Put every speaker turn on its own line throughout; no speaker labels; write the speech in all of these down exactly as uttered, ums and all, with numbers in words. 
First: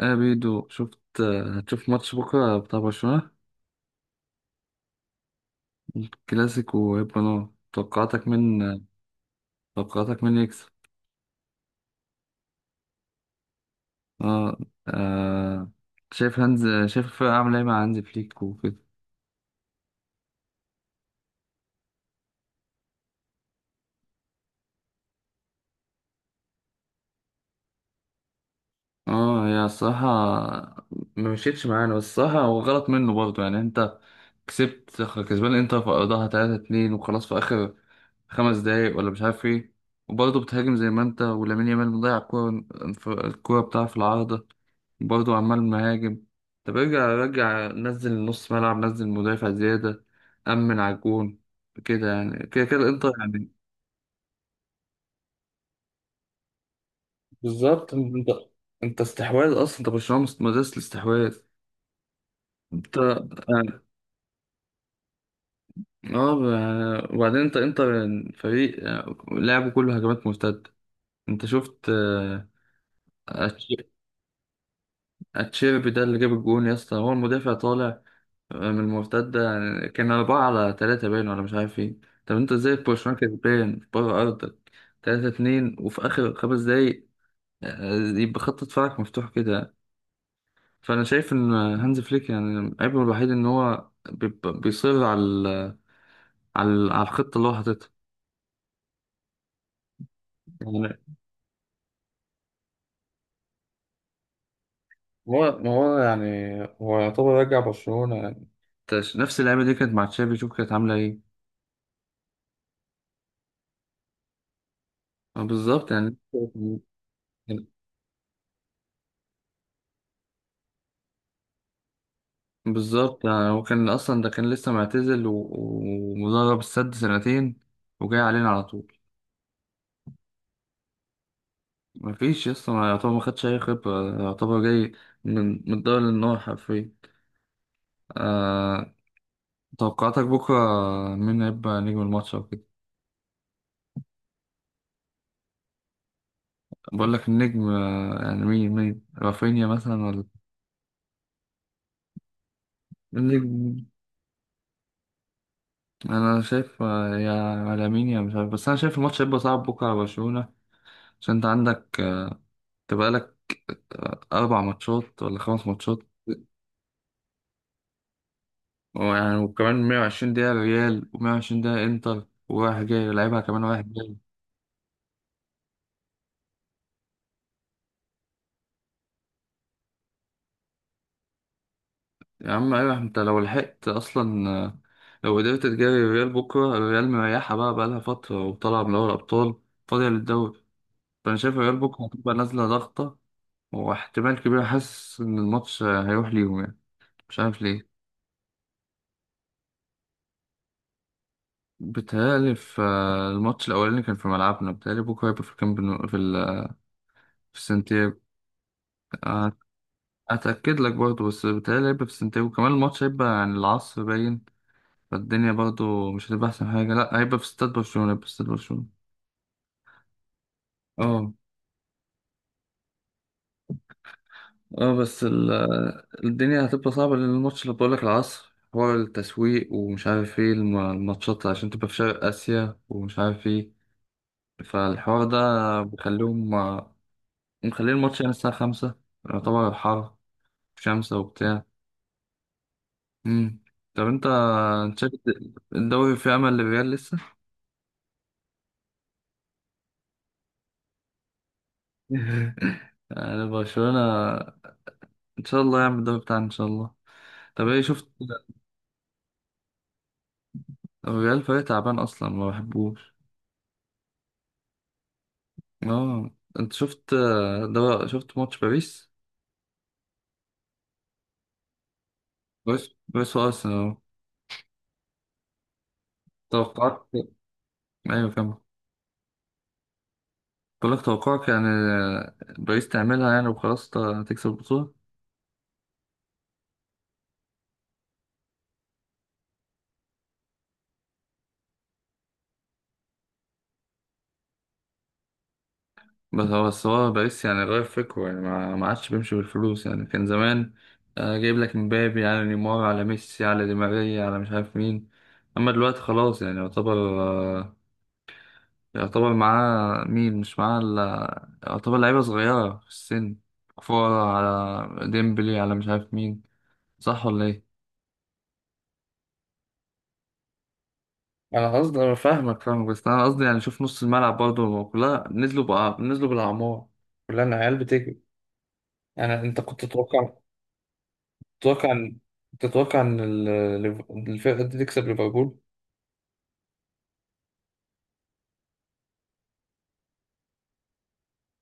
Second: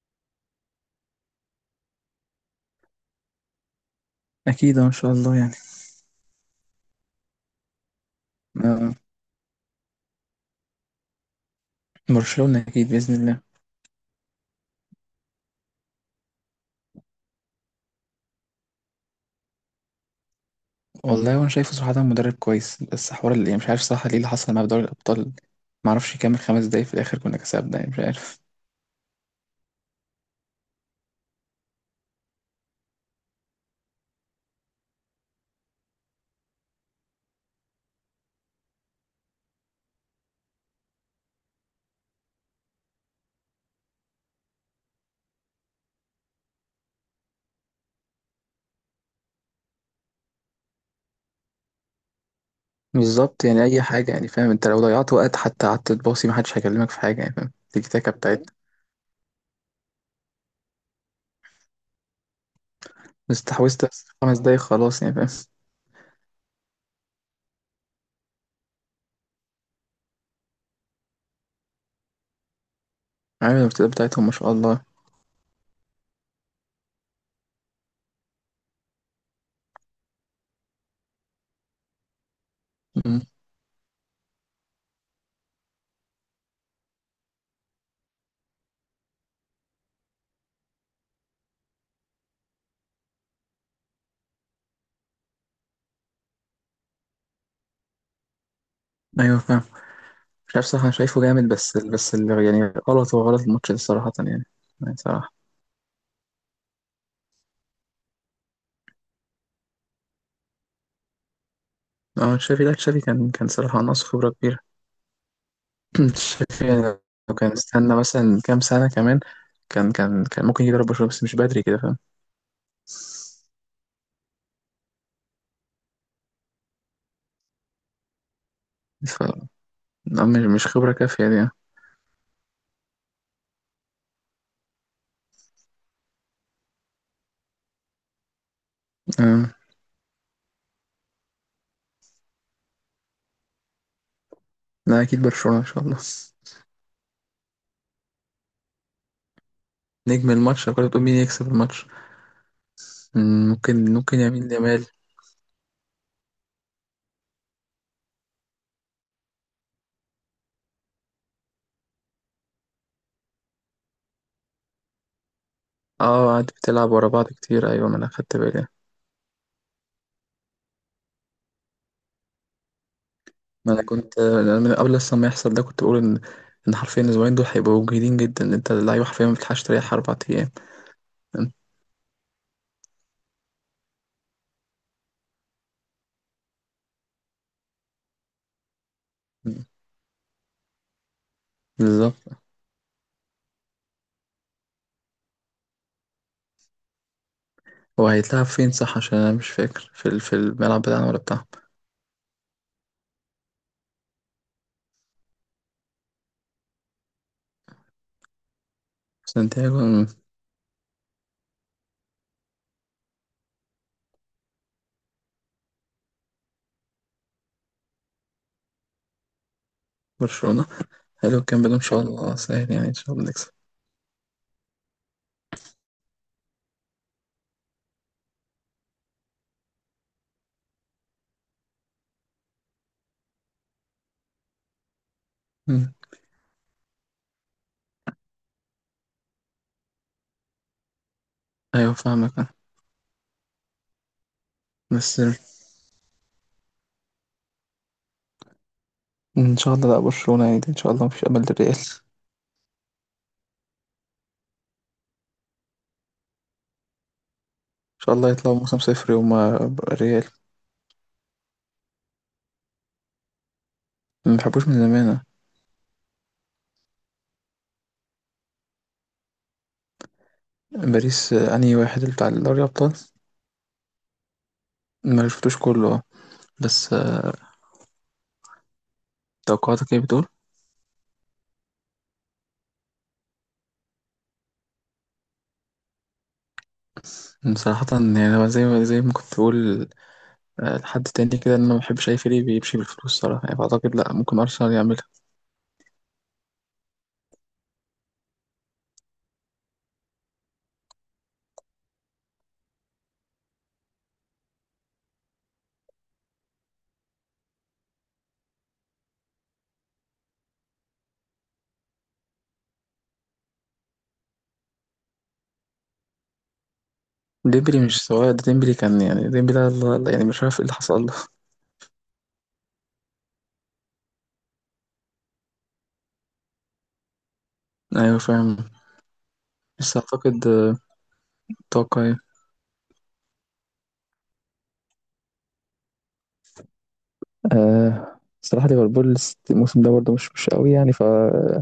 آه بيدو شفت، آه، هتشوف ماتش بكرة بتاع برشلونة،
أكيد إن شاء الله يعني.
كلاسيكو وهيبقى نار. توقعاتك من
آه،
توقعاتك من يكسب؟
برشلونة أكيد بإذن الله.
اه. آه. شايف هانز شايف الفرقة عاملة ايه مع هانز فليك وكده.
والله وأنا شايفه صراحة مدرب كويس، بس حوار اللي مش عارف صح ليه اللي حصل مع دوري الأبطال. معرفش يكمل خمس دقايق في الآخر كنا كسبنا، يعني مش عارف.
اه، هي الصراحة ما مشيتش معانا، بس الصراحة هو غلط منه برضه. يعني انت كسبت، كسبان انتر في ارضها تلاتة اتنين وخلاص في اخر خمس دقايق ولا مش عارف ايه. وبرضه بتهاجم، زي ما انت ولامين يامال مضيع الكورة، الكورة بتاعه في العارضة، برضه عمال مهاجم. طب ارجع، رجع نزل نص ملعب، نزل مدافع زيادة، أمن على الجون كده يعني، كده كده انت
بالظبط،
يعني.
يعني أي حاجة يعني فاهم، أنت لو ضيعت وقت حتى قعدت تباصي محدش هيكلمك في حاجة يعني فاهم، تيكي
بالظبط،
تاكا
انت
بتاعتنا.
انت استحواذ اصلا، انت برشلونة مس- مدرسة الاستحواذ. انت
بس
يعني
تحوست بس خمس دقايق خلاص يعني فاهم.
اه يعني، وبعدين انت انت فريق يعني لعبه كله هجمات مرتدة. انت شفت، آه،
عامل
أتش-
الارتداد بتاعتهم ما شاء الله.
اتشيربي ده اللي جاب الجون يا اسطى، هو المدافع طالع من المرتدة يعني، كان أربعة على تلاتة باين ولا مش عارف ايه. طب انت ازاي في برشلونة
مم.
كسبان بره أرضك تلاتة اتنين وفي آخر خمس دقايق، آه، يبقى خط دفاعك مفتوح كده. فأنا شايف إن هانز فليك يعني عيبه الوحيد إن هو بيبقى- بيصر على ال- على ال- على الخطة اللي هو حاططها
أيوه فاهم. مش عارف صح، أنا
يعني.
شايفه جامد بس بس اللي يعني غلط، هو غلط الماتش ده صراحة يعني، يعني صراحة.
هو ما هو يعني هو يعتبر رجع برشلونة يعني تش- نفس اللعيبة دي كانت مع تشافي، شوف كانت عاملة ايه.
اه تشافي، لا تشافي كان كان صراحة ناقص خبرة كبيرة.
آه، بالظبط يعني.
شايفين لو كان استنى مثلا كام سنة كمان، كان كان كان ممكن يضرب برشلونة، بس مش بدري كده فاهم.
بالظبط يعني، هو كان أصلا ده كان لسه معتزل و- ومدرب السد سنتين وجاي علينا على طول.
ف لا، مش مش خبرة كافية دي يعني.
مفيش يسطا، ما يعتبر ما خدش أي خبرة، يعتبر جاي من من الدوري للنار حرفيا. آه.
أمم.
توقعاتك بكرة مين هيبقى نجم الماتش أو كده؟
لا أكيد برشلونة إن شاء الله.
بقول لك النجم، آه، يعني مين مين رافينيا مثلا ولا؟
نجم الماتش؟ لو كنت بتقول مين يكسب الماتش، أمم،
النجم.
ممكن ممكن يمين يامال.
أنا شايف، آه، يا على مين يا، مش عارف، بس أنا شايف الماتش هيبقى صعب بكرة على برشلونة، عشان أنت عندك، آه، تبقى لك، آه، أربع ماتشات ولا خمس ماتشات.
اه قعدت بتلعب ورا بعض كتير، ايوه ما انا خدت بالي.
ويعني وكمان مية وعشرين دقيقة ريال و120 دقيقة انتر، ورايح جاي يلعبها كمان
ما
رايح
انا
جاي.
كنت أنا من قبل اصلا ما يحصل ده كنت بقول ان ان حرفيا الاسبوعين دول هيبقوا جيدين جدا، ان انت اللعيبه حرفيا ما بتلحقش تريح اربع ايام. أمم.
يا عم، ايوه، انت لو لحقت اصلا، آه، لو قدرت تجاري الريال بكرة. الريال مريحة بقى، بقالها فترة وطالعة من دوري الأبطال، فاضية للدوري. فأنا شايف الريال بكرة هتبقى
بالظبط.
نازلة ضغطة. واحتمال كبير حاسس إن الماتش، آه، هيروح ليهم يعني، مش عارف ليه.
هو هيتلعب فين صح؟ عشان انا مش فاكر في ال- في الملعب بتاعنا ولا بتاعهم.
بيتهيألي في، آه، الماتش الأولاني كان في ملعبنا، بيتهيألي بكرة هيبقى في الكامب نو، في ال- في السنتير.
سانتياغو من
اتاكد لك برضه، بس بتهيألي هيبقى في سنتياجو. كمان الماتش هيبقى عن العصر باين، فالدنيا برضه مش هتبقى احسن حاجه. لا، هيبقى في استاد برشلونه، هيبقى في استاد برشلونه.
برشلونة.
اه.
حلو الكلام ده، ان شاء الله سهل يعني، ان شاء الله نكسب.
اه، بس ال- الدنيا هتبقى صعبه، لان الماتش اللي بقولك العصر حوار التسويق ومش عارف ايه الم- الماتشات عشان تبقى في شرق اسيا ومش عارف ايه. فالحوار ده
مم.
بيخليهم مخلين الماتش يعني الساعه خمسة، يعتبر حر، شمسة وبتاع.
ايوه فاهمك انا.
مم. طب انت، انت شايف
بس
الد- الدوري فيه امل للريال لسه؟
ان شاء الله، لا برشلونة يعني، ان شاء الله مفيش امل للريال.
انا برشلونة، ان شاء الله يعمل الدوري بتاعنا ان شاء الله. طب ايه
ان
شفت؟
شاء الله يطلعوا موسم صفر هما الريال.
الريال فريق تعبان اصلا، ما بحبوش.
ما بحبوش من زمان أنا.
اه. انت شفت، ده شفت ماتش باريس؟
باريس، آه، انهي واحد، اللي بتاع دوري الابطال؟
باريس باريس وارسنال أهو.
ما شفتوش كله آه. بس
توقعت.
آه،
ايوه كمل.
توقعاتك ايه بتقول؟
بقول لك توقعك يعني، باريس تعملها يعني وخلاص، ت- تكسب البطولة.
مم، صراحة يعني أنا زي ما زي ما كنت بقول آه، لحد تاني كده، إن أنا ما بحبش أي فريق بيمشي بالفلوس صراحة يعني، فأعتقد لأ، ممكن أرسنال يعمل.
بس هو بس هو الرئيس يعني غير فكره يعني، ما ما عادش بيمشي بالفلوس يعني. كان زمان، آه، جايب لك مبابي على نيمار على ميسي على دي ماريا على مش عارف مين. اما دلوقتي خلاص يعني يعتبر، آه، يعتبر معاه مين؟ مش معاه الا يعتبر لعيبة صغيرة في السن، كفارة على ديمبلي على مش عارف مين. صح ولا ايه؟
ديمبلي مش سواء ده، ديمبلي كان يعني، ديمبلي ده الله- الله- يعني مش عارف ايه اللي حصل له.
انا قصدي، انا فاهمك فاهمك، بس انا قصدي يعني شوف نص الملعب برضه، كلها نزلوا بقى نزلوا بالاعمار، كلها العيال
ايوه
بتجري.
فاهم.
يعني انت كنت
بس
تتوقع،
اعتقد آه،
تتوقع
اتوقع
إن،
ايه؟
تتوقع إن ال- ليف- الفرقة دي تكسب ليفربول؟
آه. الصراحة ليفربول الس- الموسم ده برضه مش مش قوي يعني، فما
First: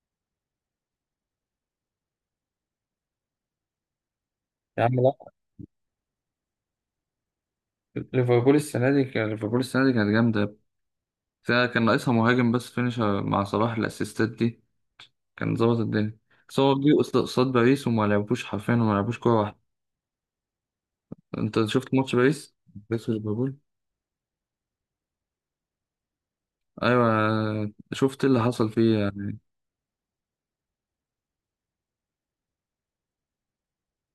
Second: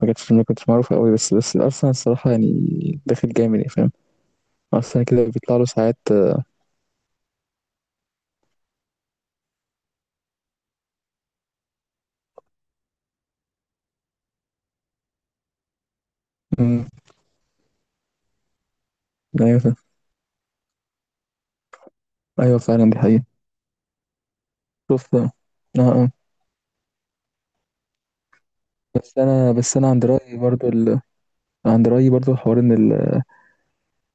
كانتش، ما كنتش معروفة قوي، بس بس الأرسنال الصراحة يعني داخل جامد يعني فاهم.
يا عم
أرسنال كده
لا.
بيطلع له ساعات آه،
ليفربول السنة دي كان، ليفربول السنة دي كانت جامدة فيها. كان ناقصها مهاجم بس، فينيشر مع صلاح الأسيستات دي كان ظبط الدنيا. بس هو
مم،
جه قصاد قصاد باريس وما لعبوش حرفيا، وما لعبوش كورة واحدة.
أيوة فاهم.
أنت شفت ماتش باريس؟
أيوة فعلا دي
باريس
حقيقة.
وليفربول؟
شوف آه، آه آه.
أيوة. شفت إيه اللي حصل فيه
بس
يعني؟
أنا، بس أنا عند رأيي برضه ال... عند رأيي برضه حوار إن ال...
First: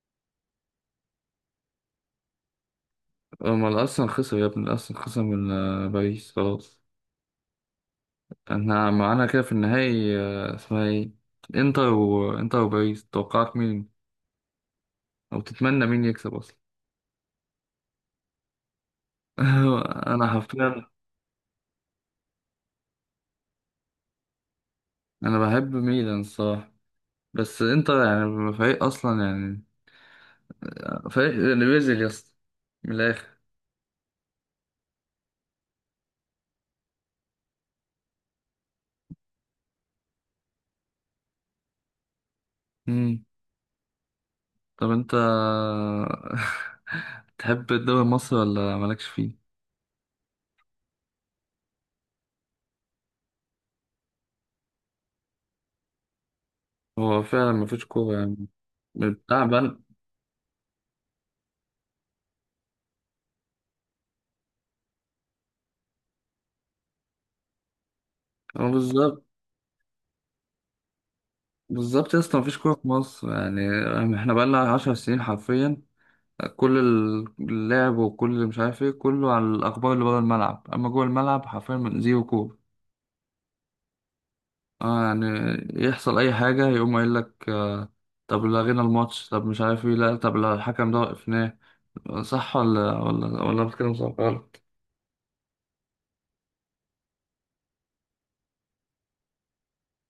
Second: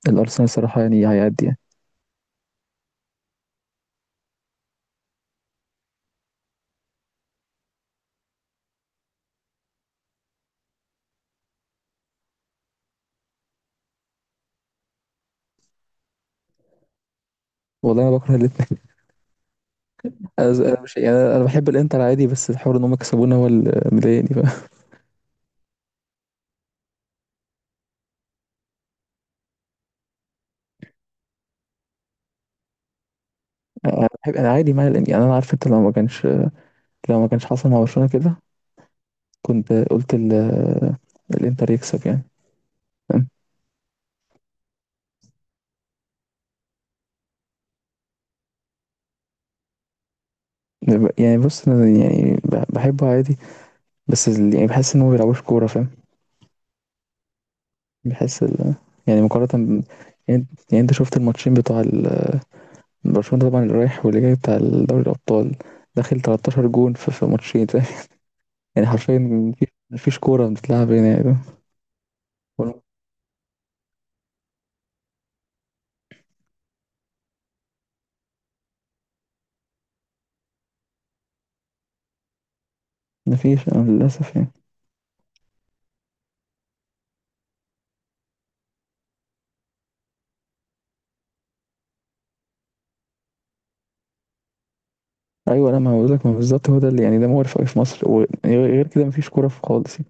الأرسنال الصراحة يعني هيعدي يعني.
هما الأرسنال خسر يا ابني، الأرسنال خسر من، آه، باريس خلاص. احنا معانا كده في النهائي، آه، اسمها ايه؟ انتر، وانتر وباريس توقعت مين؟ او تتمنى مين يكسب اصلا؟
والله أنا بكره الاتنين.
انا
أز- أنا
حرفيا.
مش يعني، أنا أنا بحب الإنتر عادي، بس الحوار إن هم كسبونا هو اللي مضايقني بقى.
انا بحب ميلان الصراحه، بس انت يعني فريق اصلا يعني، فريق اللي بيزل يا اسطى، من الاخر.
أنا بحب، أنا عادي مع الإنتر يعني، أنا عارف أنت لو ما كانش، لو ما كانش حصل مع برشلونة كده كنت قلت ال... الإنتر يكسب يعني.
امم.
فاهم؟
طب انت، تحب الدوري المصري ولا مالكش فيه؟
يعني بص أنا يعني بح- بحبه عادي، بس ال- يعني بحس إن هو ما بيلعبوش كورة فاهم.
هو فعلا مفيش كوره يعني.
بحس ال... يعني
بتاع
مقارنة
بل.
ب- يعني، يعني أنت شفت الماتشين بتوع ال- برشلونة طبعا، اللي رايح واللي جاي بتاع دوري الأبطال، داخل تلتاشر جون في في ماتشين فاهم؟
هو
يعني حرفيا
بالظبط.
مفيش مفيش كورة بتتلعب هنا
بالظبط يا اسطى، مفيش كوره
يعني.
في مصر يعني. احنا بقالنا عشر سنين حرفيا، كل اللعب وكل مش عارف ايه، كله على الاخبار اللي بره الملعب، اما جوه الملعب حرفيا زيرو كوره.
مفيش آه، للأسف يعني.
اه يعني، يحصل اي حاجة يقوم قايل لك آه، طب لغينا الماتش، طب مش عارف ايه، لا طب لا الحكم ده وقفناه، صح ولا ولا ولا بتكلم صح غلط.
أيوة لا، ما هو بقولك، ما بالظبط هو ده اللي يعني، ده مقرف أوي في مصر، وغير كده مفيش كورة في خالص يعني.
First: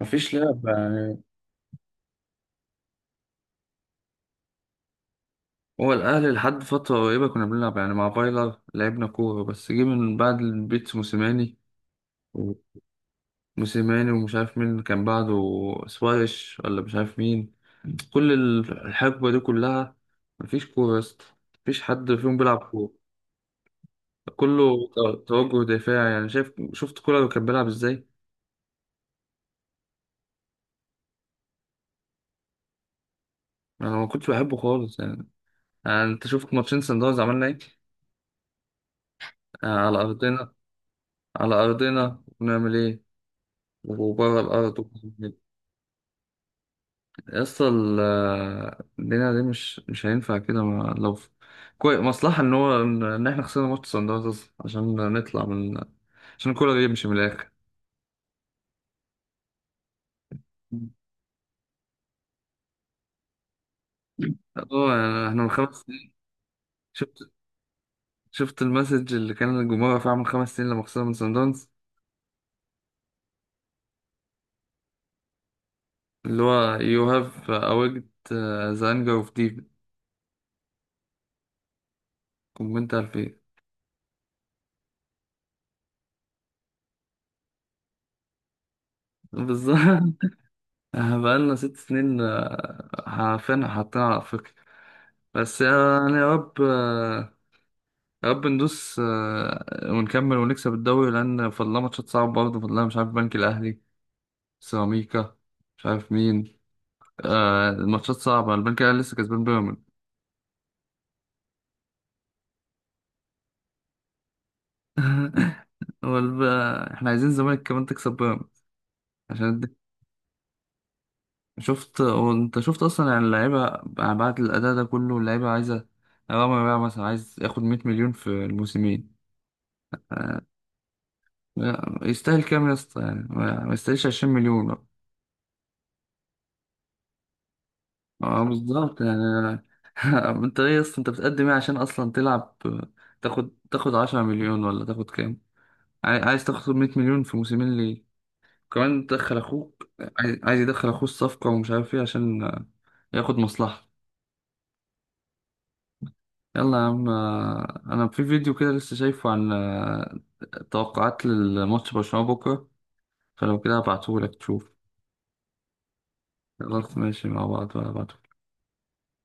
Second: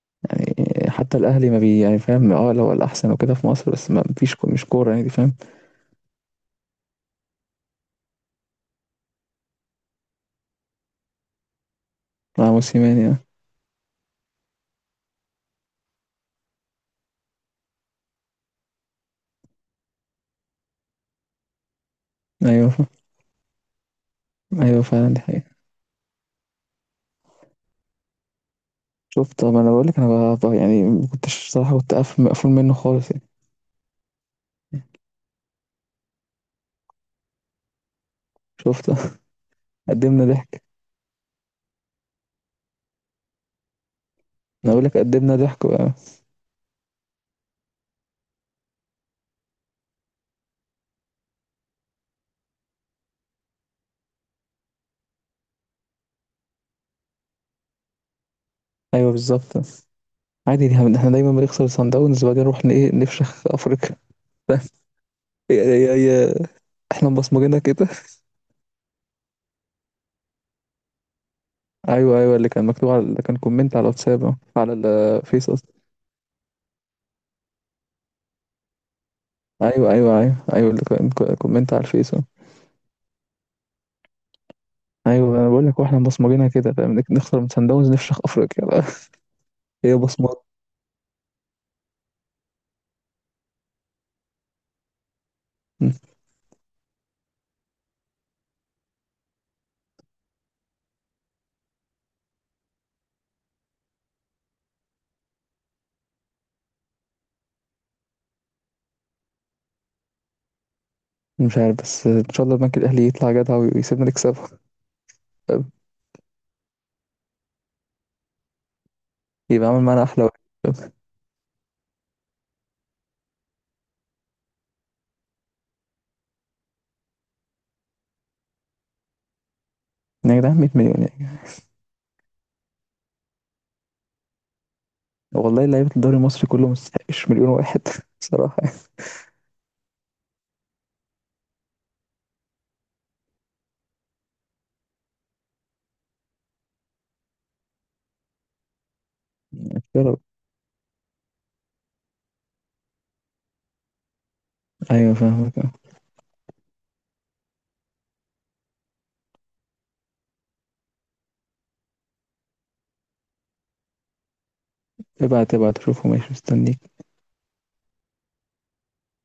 مفيش لعب
يعني حتى
يعني.
الأهلي ما بي يعني فاهم، اه لو الأحسن وكده في مصر، بس ما مفيش كو- مش كورة يعني دي فاهم.
هو الأهلي لحد فترة قريبة كنا بنلعب يعني، مع فايلر لعبنا كورة، بس جه من بعد البيت موسيماني.
مع موسيماني يعني.
موسيماني ومش عارف مين كان بعده، سواريش ولا مش عارف مين. كل الحقبة دي كلها مفيش كورة يا اسطى، مفيش حد فيهم بيلعب
أيوة فاهم.
كورة.
أيوة
كله تو-
فعلا دي حقيقة.
توجه دفاعي يعني. شايف شفت كولر كان بيلعب ازاي؟
شفت ما أنا بقولك أنا ب- ب- يعني ما كنتش صراحة، كنت قافل مقفول منه خالص يعني.
انا ما كنتش بحبه خالص يعني. يعني انت شفت ماتشين سان داونز عملنا ايه،
شفت.
آه، على
قدمنا
ارضنا؟
ضحك.
على ارضنا ونعمل ايه؟ وبره
أنا
الارض؟
بقولك قدمنا ضحك بقى.
يا اسطى ال- آه، الدنيا دي مش مش هينفع كده. ما- لو في- كويس مصلحة ان هو ان إن احنا خسرنا ماتش سان داونز أصلاً، عشان نطلع من، عشان كولر يمشي من الاخر.
أيوة بالظبط. عادي دي- احنا دايما بنخسر صن داونز وبعدين نروح ن- إيه نفشخ أفريقيا.
اه يعني احنا من خمس
هي
سنين.
هي احنا
شفت
مبصمجينها كده.
شفت المسج اللي كان الجمهور رافعه من خمس سنين لما خسرنا من سان داونز؟
ايوه ايوه، اللي كان مكتوب، على اللي كان كومنت على الواتساب أهو، على الفيس قصدي.
اللي هو you have awaked, uh, the anger of deep.
ايوه ايوه ايوه ايوه، اللي كان كو- كومنت على الفيس أهو.
كومنت اتنين الف.
ايوه انا بقول لك، واحنا مبصمجينها كده فاهم، نك- نخسر من سان داونز نفشخ افريقيا بقى.
بالظبط.
هي بصمات.
بقالنا ست سنين، آه، عارفين حاطين على أفريقيا. بس
م.
يعني يا رب، آه، يا رب ندوس، آه، ونكمل ونكسب الدوري، لأن فضلنا ماتشات صعبة برضه. فضلنا مش عارف بنك الأهلي، سيراميكا، مش عارف مين. آه، الماتشات صعبة، البنك الأهلي لسه كسبان بيراميدز.
مش عارف، بس ان شاء الله البنك الاهلي يطلع جدع ويسيبنا نكسبه. فاهم؟
والب... آه، احنا عايزين الزمالك كمان تكسب بيراميدز عشان.
يبقى عامل معانا احلى واحد. فاهم؟
شفت هو انت شفت اصلا يعني اللعيبه، يعني بعد الاداء ده كله اللعيبه عايزه. رامي بقى مثلا عايز ياخد مية مليون في الموسمين.
يا جدعان مية مليون يعني.
يستاهل كام يا اسطى يعني؟ ما ما يستاهلش عشرين مليون.
والله لعيبه الدوري المصري كله ما يستحقش مليون واحد.
اه
صراحه
بالظبط يعني. انت ايه يا اسطى، انت بتقدم ايه عشان اصلا تلعب؟ تاخد تاخد عشرة مليون ولا تاخد كام؟ عاي- عايز تاخد مية مليون في موسمين ليه؟ كمان تدخل
يعني،
اخوك.
يا رب.
عايز عايز يدخل اخوه الصفقه ومش عارف ايه عشان ياخد مصلحه.
ايوه فاهمك آه.
يلا يا عم، آه، انا في فيديو كده لسه شايفه عن، آه، توقعات للماتش برشلونة بكرة، فلو كده هبعتهولك تشوف.
ابعت ابعت شوفه ماشي، مستني.
خلاص ماشي، مع بعض هبعتهولك.